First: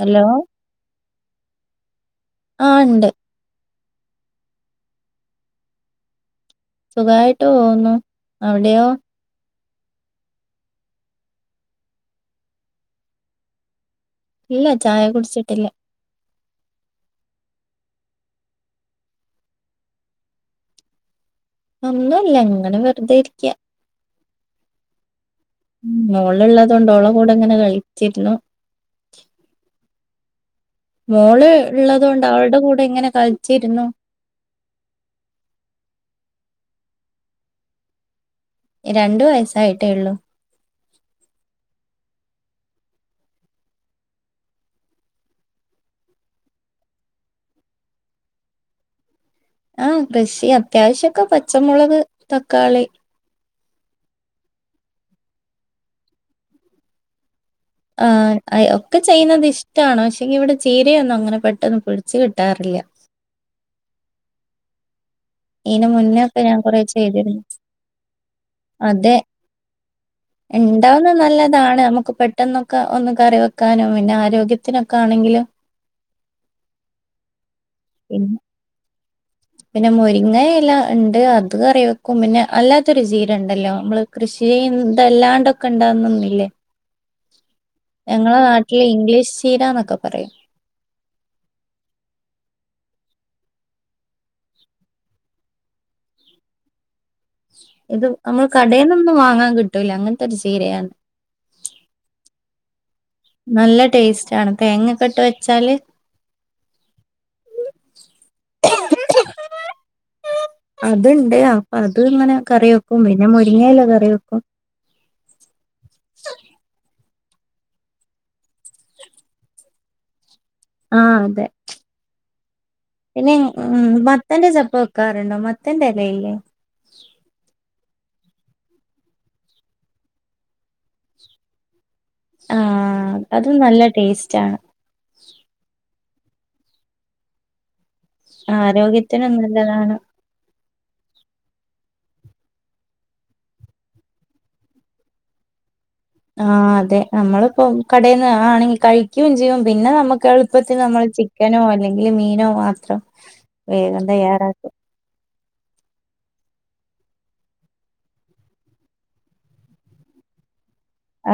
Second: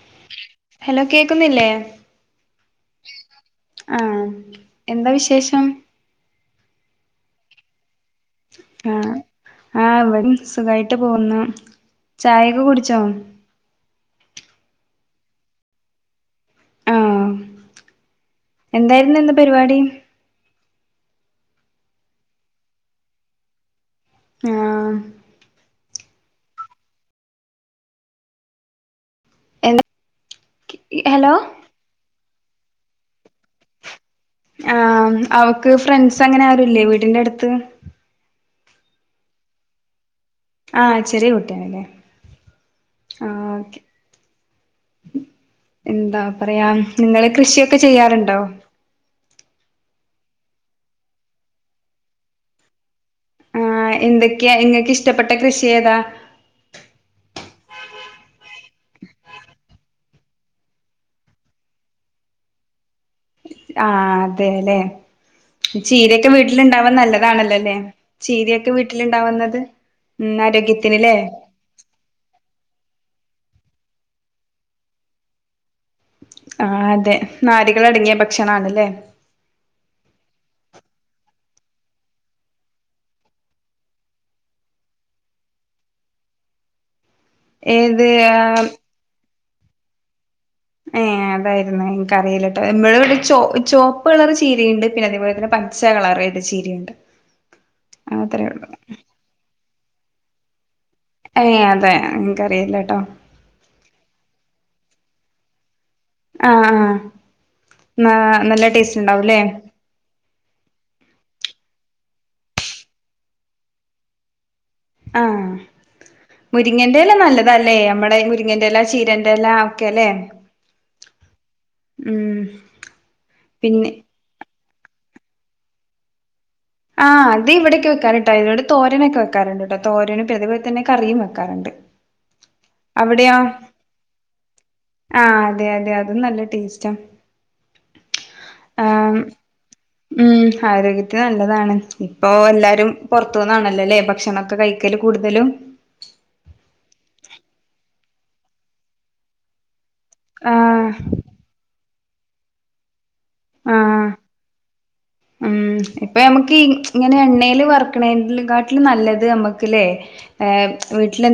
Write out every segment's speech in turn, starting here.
Hello hello കേക്കുന്നില്ലേ ആ ഉണ്ട് ആഹ എന്താ വിശേഷം സുഖായിട്ട് പോകുന്നു അവിടെയോ ആഹ ഇവിടെ സുഖായിട്ട് പോന്ന ചായയൊക്കെ കുടിച്ചോ ഇല്ല ചായ കുടിച്ചിട്ടില്ലേ ആഹ എന്തായിരുന്നു എന്ത് പരിപാടി അന്നല്ല ഇങ്ങനെ വെറുതെ ഇരിക്ക ആഹ് ഉ മഓള്ള്ളത കൊണ്ട് ഓള കൂടെ ഇങ്ങനെ കഴിച്ചിരുന്നു എന്ത ഹലോ മോള് ഉള്ളത് കൊൊണ്ട് അവളടെ കൂടെ എങ്ങനെ കളിച്ചിരുന്നു ആഹ അവക്ക് ഫ്രണ്ട്സ് അങ്ങനെ ആരുല്ലേ വീടിന്റെ അടുത്ത് രണ്ടു വയസായിട്ടേ ഉള്ളൂ ആഹ ചെറിയ കുട്ടിയണല്ലേ ആ ഓക്കെ എന്താ പറിയാ നിങ്ങള് കൃഷിയൊക്കെ ചെയ്യാറ്ണ്ടോ ആഹ് കൃഷി അത്യാവശ്യൊക്കെ പച്ചമൊളക് തക്കാളി ആഹ് എന്തെക്ക്യെ ഇങ്ങക്ക് ഇഷ്ടപ്പെട്ട കൃഷിയേതാ ആഹ് അയ് ഒക്കെ ചെയ്യുന്നത് ഇഷ്ടാണ് പക്ഷേങ്കി ഇവടെ ചീരയൊന്നും അങ്ങനെ പെട്ടന്ന് പിടിച്ച് കിട്ടാറ്ല്ല ആഹ് അതേലെ ഇതിനു മുന്നേ ചീരയൊക്കെ ഒക്കെ ഞാൻ വീട്ടില് കുറെ ഇണ്ടാവാ ചെയ്തിരുന്നു നല്ലതാണല്ലോല്ലെ ചീരയൊക്കെ വീട്ടില് ഇണ്ടാവുന്നത് ഇണ്ടാവുന്നെ നല്ലതാണ് നമുക്ക് പെട്ടെന്നൊക്കെ ഒന്ന് കറി വെ ക്കാനും പിന്നെ ആരോഗ്യത്തിനൊക്കാണെങ്കിലും ആഹ് അതെ നാര്കളടങ്ങിയ പിന്നെ ഭക്ഷണാണ്ല്ലേ പിന്നെ മുരിങ്ങ ഇല ഇണ്ട് അത് കറി വെക്കും പിന്നെ അല്ലാത്തൊരു ചീരണ്ടല്ലോ ഇമ്മള് കൃഷ് [unintelligible] ഇതെല്ലാണ്ടൊക്ക ഇണ്ടാവുന്നൊന്നില്ലേ ഏത് ഞങ്ങളെ ആഹ് നാട്ടില് ഇംഗ്ലീഷ് ചീരാന്നൊക്ക പറിയും ഏഹ് അതായിരുന്നെ ഇന്ക്കറീലട്ടോ നമ്മളവടെ ചോ ചോപ്പളർ ചീരയിണ്ട് പിന്നെ അതേപോലെ തന്നെ പ ച്ച കളറെയ്ത് ചീരയുണ്ട് ഇത് അമ്മൾ അത്രേ ഉള്ളൂ കടേന്നൊന്നും വാങ്ങാ കിട്ടൂല്ല അങ്ങത്തൊര് ചീരയാന്ന് ഏഹ് അതെ ഇൻക്കറിയില്ലട്ടോ. നല്ല ടേസ്റ്റ് ആണ്. തേങ്ങക്കെ ഇട്ട് വെച്ചാല് ആഹ് ആഹ് നാ നല്ല ടേസ്റ്റ് ഇണ്ടാവുല്ലേ. അത്ണ്ട് അപ്പൊ അത് ഇങ്ങനെ കറി വെക്കും. പിന്നെ, മുരിങ്ങ ഇല കറി വെക്കും. ആഹ് മുരിങ്ങൻ ന്റേല നല്ലതാല്ലേ അമ്മളെ ഈ മുരിങ്ങന്റെല്ലാ ചീരന്റെല്ല ഒക്കെല്ലേ ആഹ് അതെ, ഉം പിന്നെ ഈ മ് പിന്നെ വത്തന്റെ ചെ ൽപ്പ വെക്കാറ്ണ്ടോ? മത്തന്റെഎല ഇല്ലേ? ആഹ് അത് ഇവിടെക്കെ വെക്കാറ്ട്ടോ അയിനോട് തോരനൊക്കെ വെക്കാറ് ണ്ട്ട്ടോ തോരനും പിന്നെ അത് പോലെ തന്നെ കറിയും വെക്കാറ്ണ്ട്. ആഹ് അത് നല്ല ടേസ്റ്റ് ആണ്. ആഹ് അതെ അതെ അതും നല്ല ടേസ്റ്റാ. ആം ആരോഗ്യത്തിനും നല്ലതാണ് ഉം ആരോഗ്യത്തിന് നല്ലതാണ്. ഇപ്പൊ എല്ലാരും പൊർത്തൂന്നാണെ ല്ലെല്ലേ ഭക്ഷണൊക്കെ കഴിക്കല് കൂടുതലും. ആഹ് അതെ നമ്മള്പ്പോ കടെന്ന് ആണെങ്കി കഴിക്കും ചെയ്യും പിന്നെ നമ്മ മ്മക്ക്‌ എള്പ്പത്തിന് ആഹ് നമ്മള് ചിക്കനോ അല്ലെങ്കി മീനോ മാത്രം. ആഹ് വേറെന്താ [unintelligible] ഉം ഇപ്പ നമ്മക്ക് ഇ ഇങ്ങനെ എണ്ണേൽ വർക്ക്‌ണെലും കാട്ടില് നല്ലത് നമ്മക്ക്ല്ലേ ഏഹ്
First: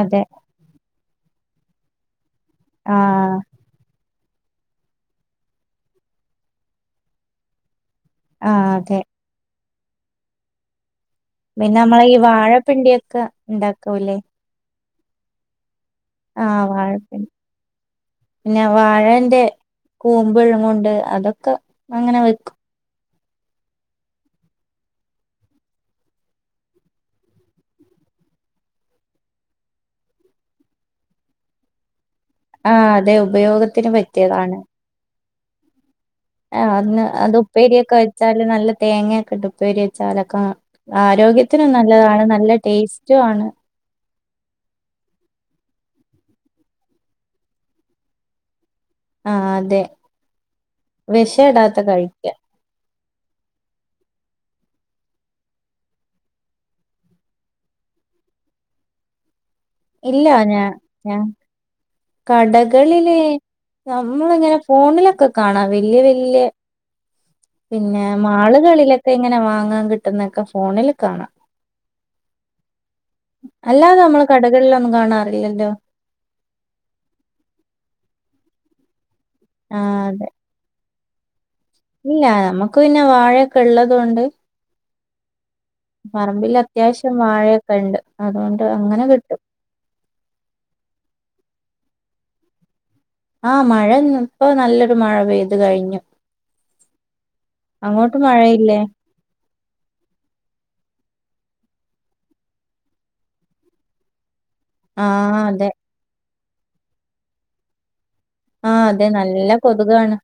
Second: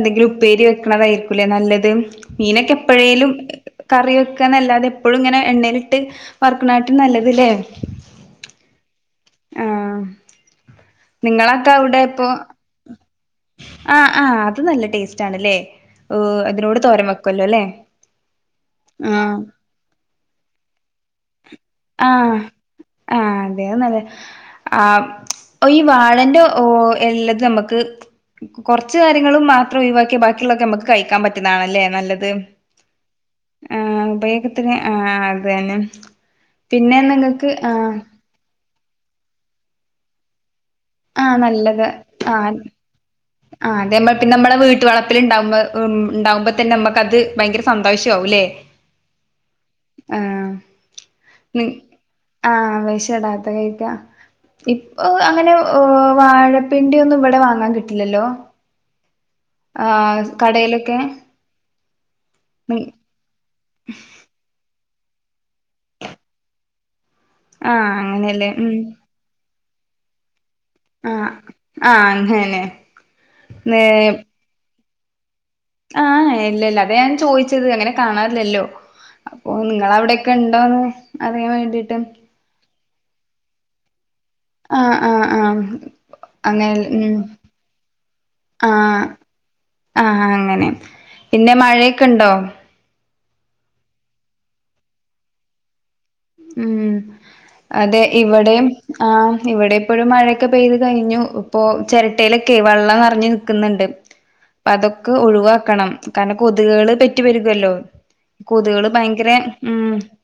അതെ ഉപ്പേരി വെക്കണതായിരിക്കൂല്ലേ നല്ലത്. മീനൊക്കെ എപ്പഴേലും ആഹ് കറി വെ ക്ക്‌നല്ലാതെ എപ്പഴു ഇങ്ങനെ എണ്ണയിലിട്ട് വർക്ക്‌ണാട്ടിൻ നല്ലത് ല്ലേ. ആഹ് അതെ, ആഹ് നിങ്ങളൊക്കെ പിന്നെ അവിടെ അമ്മളെ ഈ ഇപ്പൊ വാഴപ്പിണ്ടിയൊക്കെ ആഹ് ണ്ടാക്കൂല്ലേ. ആഹ് അത് നല്ല ടേസ്റ്റാണ്ല്ലേ. ഓ അതിനോട് തോരൻ വാഴപ്പിണ്ടി വയ്ക്കൊല്ലോ, ല്ലേ. പിന്നെ വാഴന്റെ കൂമ്പ്ളും കൊണ്ട് അതൊക്കെ അങ്ങനെ ആഹ് വെക്കും. ആഹ് വേറെന്നല് ആഹ് ഈ വാഴന്റെ ഓ എല്ലത് നമുക്ക് ക് കൊറച്ച് കാര്യങ്ങളും മാത്രം ഒഴിവാക്കിയ ബാക്കിയുള്ളൊക്കെ നമുക്ക് കഴിക്കാൻ പറ്റുന്നാണല്ലേ നല്ല ത് ആഹ് അതെ ഉപയോഗത്തിന് ആഹ് ഉപയോഗത്തിന് അ്ഹ അത് തന്നെ അ്ഹ പിന്നെ അന്ന് അത് നിങ്ങൾക്ക് ആഹ് ഉപ്പേരിയൊക്കെ വെച്ചാല് നല്ല തേങ്ങൊക്കെ ഇട്ട് ഉപ്പേരി വെച്ചാലൊക്ക ആഹ് നല്ലത് ആഹ് ടേസ്റ്റും ആണ് ആഹ് അതെ പിന്നെ നമ്മള് വീട്ട് വളപ്പിൽ ഉണ്ടകുമ്പോ അ് ഉണ്ടാകുമ്പോ തന്നെ നമുക്ക് അത് ഭയങ്കര സന്തോഷമാവുംല്ലേ. ആഹ് അതെ ആഹ് നി വിഷടാത്ത കഴിക്ക ആഹ് വെ ഇടാത്ത കഴിക്ക ഇപ്പോ അങ്ങനെ പ്പോ വാഴപ്പിണ്ടി ഒന്നും ഇവിടെ വാങ്ങാൻ കിട്ടില്ലല്ലോ. ഇല്ല ആഹ് ഞാൻ കടലൊക്കെ ഞാൻ കടകളില് നമ്മള് ഇങ്ങനെ ഫോണിലൊക്കെ കാണാം വല്യ വല്യ ആഹ് പിന്നെ അങ്ങനെയല്ലേ ഉം മാളുകളിലൊക്കെ ഇങ്ങനെ വാങ്ങാൻ കിട്ടുന്നൊക്കെ ഫോണില് ആഹ് കാണാം. ആഹ് അങ്ങന്നെ അല്ലാതെ നമ്മള് കടകളിലൊന്നും കാണാ ആഹ് ഇല്ലില്ല അത് ഞാൻ ചോദിച്ചത് അങ്ങനെ കാണാറില്ലല്ലോ. അപ്പോ നിങ്ങൾ ആഹ് അതെ അവിടെയൊക്കെ ഉണ്ടോന്ന് അറിയാൻ വേണ് ഇല്ല നമക്ക് പിന്നെ വാഴയൊക്കെ ഉള്ളത് കൊണ്ട് ആഹ് അ്ഹ അ്ഹ പറമ്പില് അത്യാവശ്യം വാഴയൊക്കെ ഉണ്ട് അതുകൊണ്ട് അങ്ങനെ ആഹ് കിട്ടും. ആഹ് അങ്ങനെ പിന്നെ മഴയൊക്കെ ഉണ്ടോ? അ്ഹ മഴ ഇന്ന്പ്പോ നല്ലൊരു മഴ പെയ്തു കഴിഞ്ഞു. ഉം. അതെ അങ്ങോട്ട് ഇവിടെയും മഴയില്ലേ ആ ഇവിടെ ഇപ്പോഴും മഴയൊക്കെ പെയ്ത് കഴിഞ്ഞു. ഓ ചിരട്ടയിലൊക്കെ വെള്ളം നറഞ്ഞു നിക്കുന്നുണ്ട് അപ്പൊ അതൊക്കെ ആഹ് അതെ ഒഴിവാക്കണം കാരണം കൊതുകള് പെറ്റ് പെരുകുമല്ലോ ആഹ് കൊതുകള് അതെ ഭയങ്കര നല്ല ഉം. കൊതുകാണ്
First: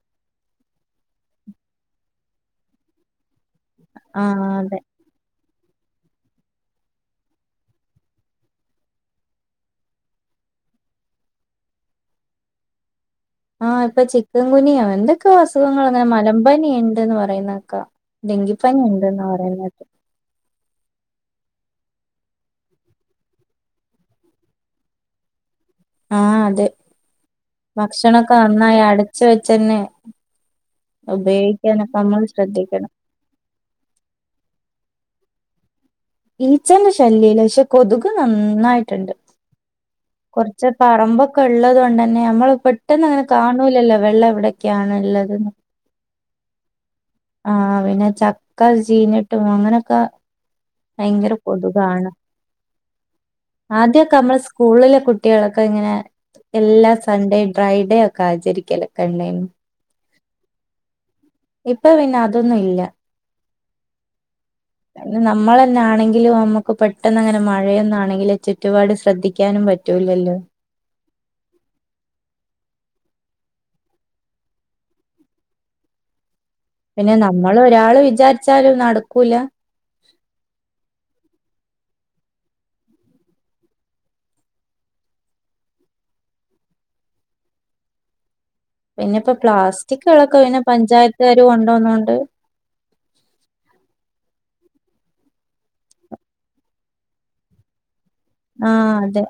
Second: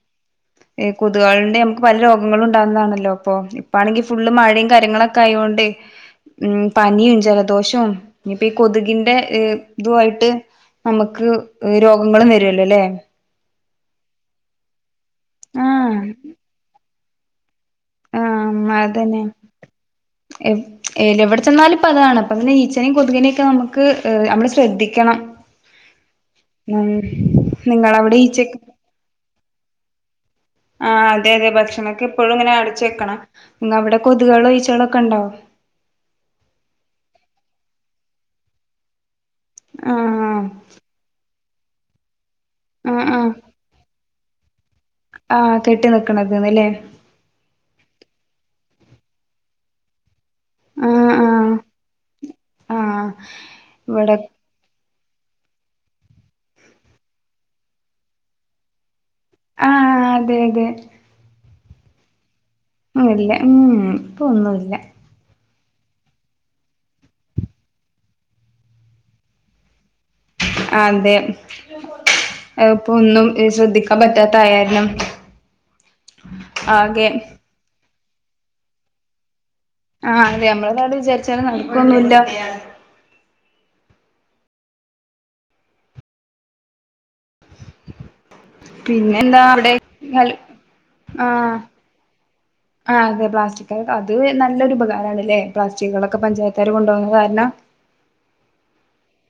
കൊതുകുകളുടെ നമുക്ക് പല രോഗങ്ങളും ഉണ്ടാവുന്നാതാണല്ലോ അപ്പോ ഇപ്പാണെങ്കിൽ ഫുള് ആഹ് മഴയും അതെ കാര്യങ്ങളൊക്കെ ആയോണ്ട് ണ്ടേ ഉം പനിയും ജലദോഷവും ഇന്നിപ്പോ ഈ കൊതുകിന്റെ ഇ് ഇതും ആയിട്ട് നമുക്ക് രോഗങ്ങളും വരുല്ലോ ല്ലേ? ആഹ് ഇപ്പൊ ചിക്കൻ കുനിയ എന്തൊക്കെ അസുഖങ്ങൾ ആഹ് അങ്ങനെ മലമ്പനി ഉണ്ടന്ന് പറയുന്നക്കാ ആഹ് അതന്നെ എ ഏ ചെന്നാല് ഇപ്പം അതാണ് അപ്പം ഈച്ചനേയും കൊതുകിനെയൊക്കെ നമുക്ക് നമ്മള് ശ്രദ്ധിക്കണം. ആഹ അതെ ഉം നിങ്ങളവിടെ ഭക്ഷണൊക്കെ ഈച്ചക്ക് നന്നായി അടച്ച് വെച്ച് തന്നെ ആഹ അതെ അതെ ഭക്ഷണണക്കെ എപ്പോഴും ഇങ്ങനെ അടിച്ചു ശ്രദ്ധിക്കണം വെക്കണം എന്നാ അവിടെ കൊതുകൾ ഈച്ചകളൊക്കെ ഉണ്ടോ? ഈച്ചന്റെ ശല്യം ഇല്ല ക്ഷെ കൊതുക് നന്നായിട്ടുണ്ട്. ആഹ് കുറച്ച് പറമ്പൊക്കെ ഉള്ളത് കൊണ്ടന്നെ നമ്മള് പെട്ടെന്ന് ആഹ് അങ്ങനെ ആഹ് കാണൂലല്ലോ വെള്ള ക്കാനുള്ളതെന്ന് കിണക്കുന്ല്ലേ? ആഹ് പിന്നെ ചക്ക ചീനട്ടും അങ്ങനെക്ക ആഹ് ഭയങ്കര ആഹ് കൊതുകാണ് ആഹ് ഇവിടെ ആദ്യക്കെ നമ്മള് സ്കൂളില് കുട്ട് കുട്ടികളൊക്കെ ഇങ്ങനെ എല്ലാ സൺഡേ ഡ്രൈഡേ ഒക്കെ ആചരിക്കല് ഒക്കെ ഇല്ലേ ആഹ് അതെ അതെ. ഇപ്പൊ പിന്നെ അതൊന്നും ഇല്ല ഇല്ല ഉം ഇപ്പൊ ഒന്നുല്ല നമ്മള് ആണെങ്കിലും നമുക്ക് പെട്ടെന്ന് അങ്ങനെ മഴയൊന്നാണെങ്കിലും ചുറ്റുപാട് ശ്രദ്ധിക്കാനും പറ്റൂല്ലല്ലോ. അതേ. അഹ് ഇപ്പൊ ഒന്നും ഏഹ് ശ്രദ്ധിക്കാൻ പറ്റാത്തായാരണം പിന്നെ നമ്മള് ഒരാള് വിചാരിച്ചാല് നടക്കൂല. ആഹ് അതെ, നമ്മള് [unintelligible] വിചാരിച്ചാല് നടക്കൊന്നുല്ല [inaudible] പിന്നെ ഇപ്പ പിന്നെന്താ അവിടെ പ്ലാസ്റ്റിക്ക്‌ളെക്കെ പിന്നെ പഞ്ചായത്താര് ആഹ് കൊണ്ടോന്നോണ്ട് ആഹ് അതെ പ്ലാസ്റ്റിക്ക്‌ അത് ന നല്ലൊരു ഉപകാരണല്ലേ പ്ലാസ്റ്റിക്കുകളൊക്കെ പഞ്ചായത്തുകാര് കൊണ്ടപോകുന്നത് കാരണം ആഹ് അതെ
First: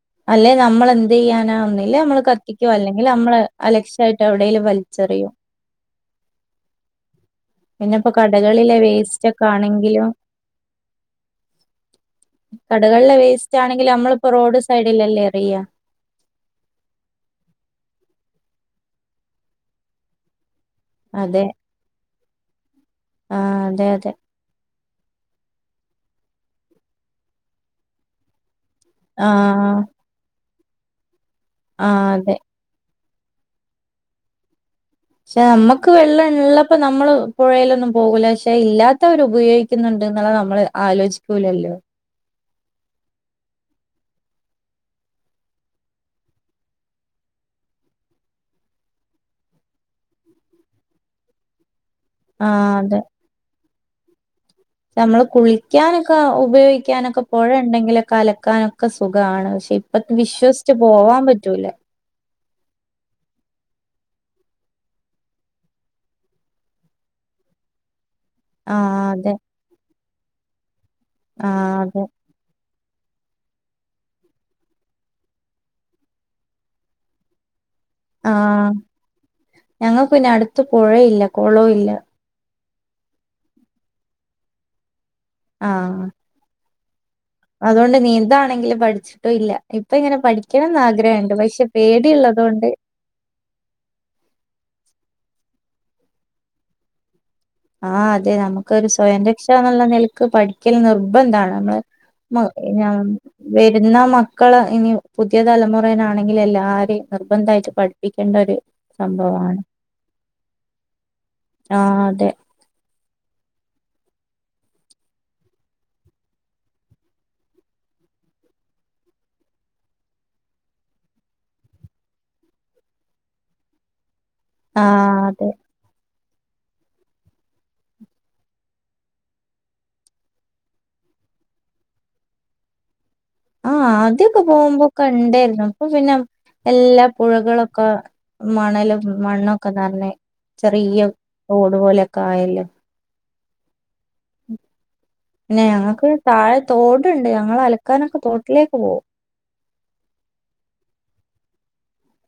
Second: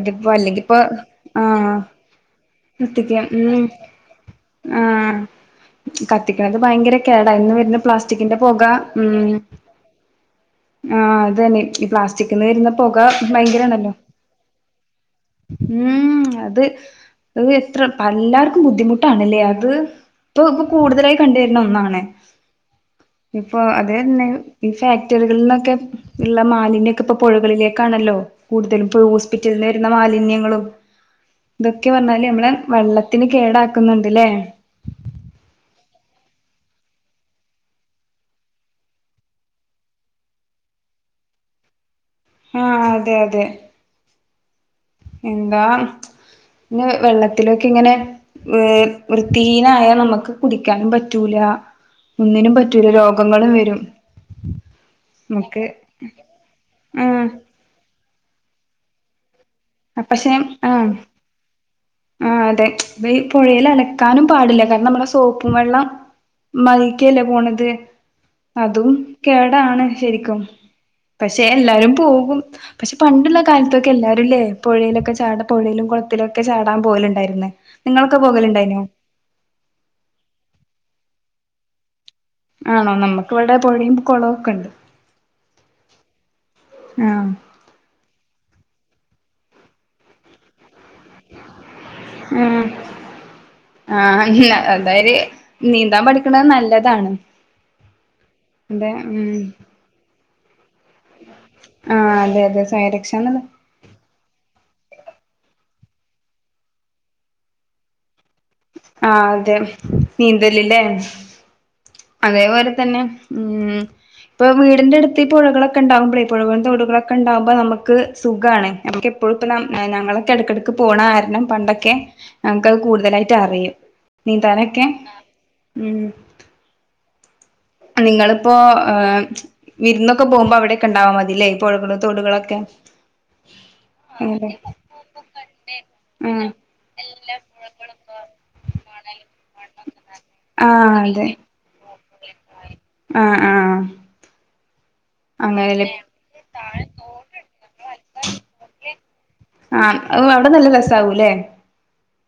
ഇതിപ്പോ അല്ലെ അല്ലെങ്കിപ്പോ നമ്മള് എന്ത് ചെയ്യാനാ ആഹ് ഒന്നെങ്കിൽ നമ്മള് കത്തിക്കും അല്ലെങ്കിൽ കത്തിക്കാൻ നമ്മള് ഉം അലക്ഷ്യായിട്ട് എ വ്ടേലും വലിച്ചെറിയും കത്തിക്ക്ണത് ഭയങ്കര കേടാ അയിന് വരുന്ന പിന്നെപ്പോ പ്ലാസ്റ്റിക്കിന്റെ പൊക കടകളിലെ വേസ്റ്റ് ഉം ഒക്കെ ആണെങ്കിലും ആഹ് അതെന്നെ ഈ പ്ലാസ്റ്റിക് നിന്ന് വരുന്ന പുക കടകളിലെ വേസ്റ്റ് ആണെങ്കിലും ഭയങ്കരാണല്ലോ നമ്മളിപ്പോ റോഡ് സൈഡിലല്ലേ എറിയ ഉം അത് അത് എത്ര പല്ലാർ ക്കും ബുദ്ധിമുട്ടാണല്ലേ അത് ഇപ്പൊ ഇപ്പൊ കൂടുതലായി കണ്ട് അതെ വരുന്ന ഒന്നാണ് ആ ഇപ്പൊ അതെ അതെ അതെന്നെ ഈ ഫാക്ടറികളിൽന്നൊക്കെ ഉള്ള മാലിന്യക്കെ ഇപ്പൊ പുഴകളിലേക്കാണല്ലോ കൂടുതലും ആ ഹോസ്പിറ്റലിൽ നിന്ന് വരുന്ന മാലിന്യങ്ങളും ആ ഇതൊക്കെ പറഞ്ഞാല് അതെ ഞമ്മളെ വെള്ളത്തിന് കേടാക്കുന്നുണ്ട്ല്ലേ പക്ഷെ നമ്മുക്ക് വെള്ളം ഉള്ളപ്പോ നമ്മള് പുഴയിലൊന്നും പോകൂല പക്ഷെ ഇല്ലാത്തവരു ഉപയോഗിക്കുന്നു ണ്ട് ന്ല്ലത്‌ നമ്മള് ആലോചിക്കൂലല്ലോ ആഹ അതെ അതെ എന്താ പിന്നെ വെള്ളത്തിലൊക്കെ ഇങ്ങനെ ഏ വൃത്തിഹീനായാൽ നമുക്ക് കുടിക്കാനും പറ്റൂല ആ ഒന്നിനും പറ്റൂല അതെ രോഗങ്ങൾ വരും നമ്മള് നമുക്ക് കുളിക്കാനൊക്കെ ഉപയോഗിക്കാനൊക്കെ ആഹ് പുഴുണ്ടെങ്കിൽ അലക്കാനൊക്കെ സുഗാണ് പക്ഷെ ഇപ്പ വിശ്വസിച്ചു പോവാൻ പറ്റൂല ആ അതെ ഇത് ഈ പുഴല് അലക്കാനും പാടില്ല കാരണം നമ്മളെ സോപ്പും വെള്ളം [inaudible] പോണത് ആ അതും അതെ കേടാണ് ശരിക്കും. പക്ഷെ ആ എല്ലാരും അതെ പോകും പക്ഷെ പണ്ടുള്ള കാലത്തൊക്കെ എല്ലാരുംല്ലേ പുഴയിലൊക്കെ ചാട പുഴയിലും കുളത്തിലൊക്കെ ചാ ടാൻ പോലുണ്ടായിന്ന ആഹ ഞങ്ങൾക്ക് പിന്നെ അടുത്ത പുഴയില്ല കുളവും ഇല്ല ആണോ നമ്മുക്ക് ഇവിടെ പുഴയും കുളമൊക്കെ ഉണ്ട് ആ ആഹ അതുകൊണ്ട് നീന്താണെങ്കിലും പഠിച്ചിട്ടും ഇല്ല ഇപ്പ ഇങ്ങനെ പഠിക്കണം ആഗ്ര ഗ്രഹണ്ട് പക്ഷെ ആഹ് പേടിയുള്ളതൊണ്ട് അതായര് നീന്താൻ പഠിക്കണ നല്ലതാണ് ആ അതെ നമുക്കൊരു അതെ സ്വയം ഉം രക്ഷ എന്നുള്ള നിലക്ക് പഠി ക്കൽ നിർബന്ധമാണ് നമ്മള് ആഹ് അതെ അതെ മം സ്വയരക്ഷ എന്നുള്ളത് വരുന്ന മക്കള് ഇനി പുതിയ തലമുറനാണെങ്കിൽ എല്ലാരെയും നിർബന്ധമായിട്ട് പഠിപ്പിക്കേണ്ട ഒരു ആ അതെ സംഭവാണ് നീന്തല് ലേ ആഹ് അതെ അതേപോലെ തന്നെ ഉമ് ഇപ്പൊ വീടിന്റെ അടുത്ത് പുഴകളൊക്കെ ഉണ്ടകുമ്പോഴേഈ പുഴകളിന്റെ വടുകളൊക്കെ ഉണ്ടാകുമ്പോ നമുക്ക് സുഖമാണ് ഞമ്മക്ക് അപ്പോഴ ഇപ്പോ ഞങ്ങളൊക്കെ ഇടക്കിടക്ക് പോണ കാരണം പണ്ടൊക്കെ ഞങ്ങക്ക്ത് കൂടുതലായിട്ട് അറിയും നന്താനൊക്ക ആഹ് അതെ നിങ്ങളിപ്പോ വിരുന്നൊക്കെ പോകുമ്പോ അവിടെക്കെ ഉണ്ടാവാ മതില്ലേ പുഴകളും തോടുകളൊക്കെ ആഹ ആദ്യൊക്കെ അങ്ങനെ പോവുമ്പോക്ക കണ്ടായിരുന്നു. ഇപ്പൊ പിന്നെ ആഹ് എല്ലാ പുഴകളൊക്കെ മണലും മണ്ണൊക്കെ നിറഞ് ആഹ് ചെറിയ തോട് പോലൊക്കെ ആയല്ലോ ആഹ ആഹ പിന്നെ ഞങ്ങക്ക് താഴെ തോടുണ്ട് ഞങ്ങൾ അലക്കാനൊക്കെ തോട്ടിലേക്ക് പോകും ആഹ അവിടെ നല്ല രസാകൂല്ലെ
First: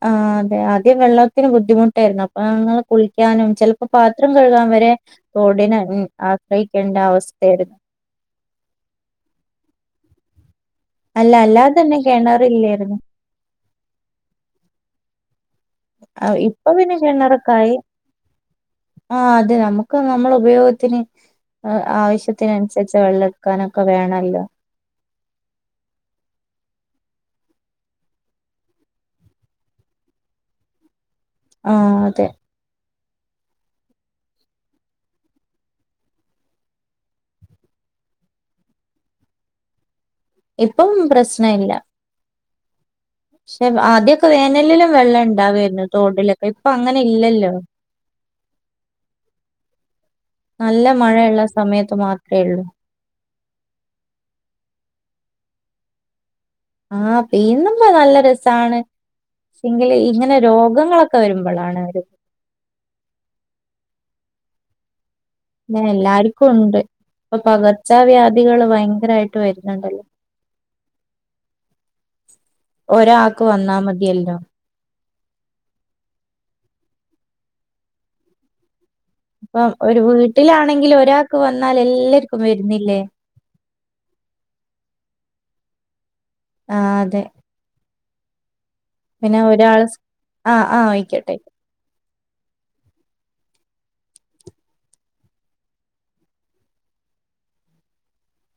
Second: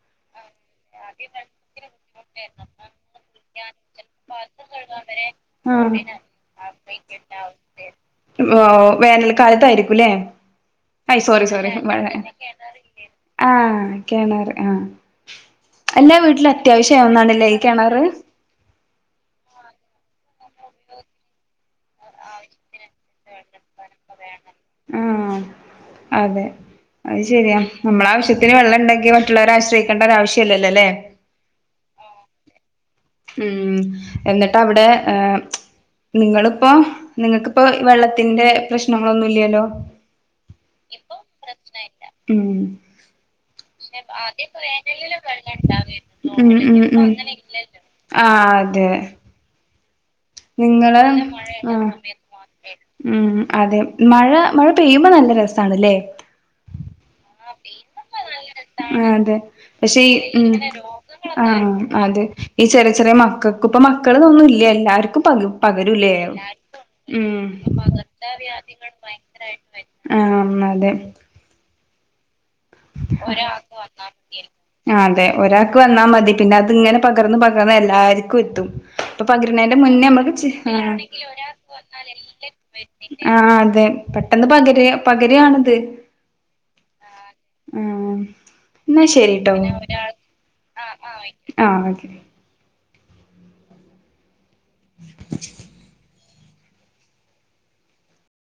ആ അതെ അ ദ്യം വെള്ളത്തിന് ബുദ്ധിമുട്ടായിരുന്നു അപ്പൊ ഞങ്ങൾ കുളിക്കാനും ചിലപ്പോ പാത്രം കഴുകാൻ വരെ തോടിന ഉ ആഹ് ആശ്രയിക്കേണ്ട അവസ്ഥയായിരുന്നു വേനൽക്കാലത്തായിരിക്കും അയ് അല്ല സോറി സോറി അല്ലാതെ തന്നെ കിണറില്ലായിരുന്നു. ആഹ കെണറ് ആഹ ഇപ്പൊ പിന്നെ കിണറക്കായി കിണറ് ആ അത് നമുക്ക് നമ്മൾ ഉപയോഗത്തിന് ആവശ്യത്തിനനുസരിച്ച് വെള്ളെടുക്കാനൊക്കെ വേണല്ലോ ആഹ് അതെ അത് ശരിയാ നമ്മളെ ആവശ്യത്തിന് വെള്ളം ഉണ്ടെങ്കി മറ്റുള്ളവരെ ആശ്രയിക്കേണ്ട ഒരാവശ്യല്ലല്ലോ ല്ലേ ആ അതെ ഉം എന്നിട്ട് അവിടെ ഏ നിങ്ങളിപ്പോ നിങ്ങക്കിപ്പോ വെള്ളത്തിന്റെ പ്രശ്നങ്ങളൊന്നും ഇല്ലല്ലോ ഇപ്പം പ്രശ്നം ഇല്ല പക്ഷെ ആദ്യൊക്കെ ആദ്യപ്പോ വേനലിലും വെള്ളം ഉണ്ടാവായിരുന്നു തോടിലൊക്കെ ഇപ്പൊ ഇണ്ടാവരുന്നു അങ്ങനെ ഇല്ലല്ലോ ആ അതെ നല്ല നിങ്ങള് മഴയുള്ള സമയത്ത് മാത്രേ ഉള്ളൂ. ഉം അതെ മഴ മഴ പെയ്യുമ്പോ നല്ല രസാണല്ലേ ആ പന്ന്പ നല്ല രസാണ് ആഹ് അതെ പക്ഷെങ്കില് പക്ഷെ ഈ ഇങ്ങനെ രോഗങ്ങളൊക്കെ വരുമ്പോൾ ഉം അതെ ഈ ചെറിയ ചെറിയ മക്കൾക്ക് ഇപ്പ മക്കൾന്നുംല്ല എല്ലാർക്കും പക പകരൂലേ എല്ലാർക്കും ഉണ്ട് അപ്പൊ ഉം പകർച്ച വ്യാധികള് ഭയങ്കരായിട്ട് വരുന്നുണ്ടല്ലോ ആഹ് അതെ ഒരാൾക്ക് വന്നാ മതിയല്ലോ ആ അതെ ഒരാൾക്ക് വന്നാ മതി പിന്നെ അത് ഇങ്ങനെ പകർന്ന് പകർന്ന് എല്ലാർക്കും എത്തും അപ്പൊ ഇപ്പം പകിരണേന്റെ ഒരു മുന്നേ നമ്മുക്ക് വീട്ടിലാണെങ്കിൽ ഒരാൾക്ക് വന്നാൽ എല്ലാർക്കും വരുന്നില്ലേ? ആ അതെ പെട്ടെന്ന് പകര പകരയാണിത് ആ അതെ ആ എന്നാ ശരി പിന്നെ കേട്ടോ ഒരാള് സ് ആഹ് ആഹ് ആയിക്കോട്ടെ. ആ [inaudible]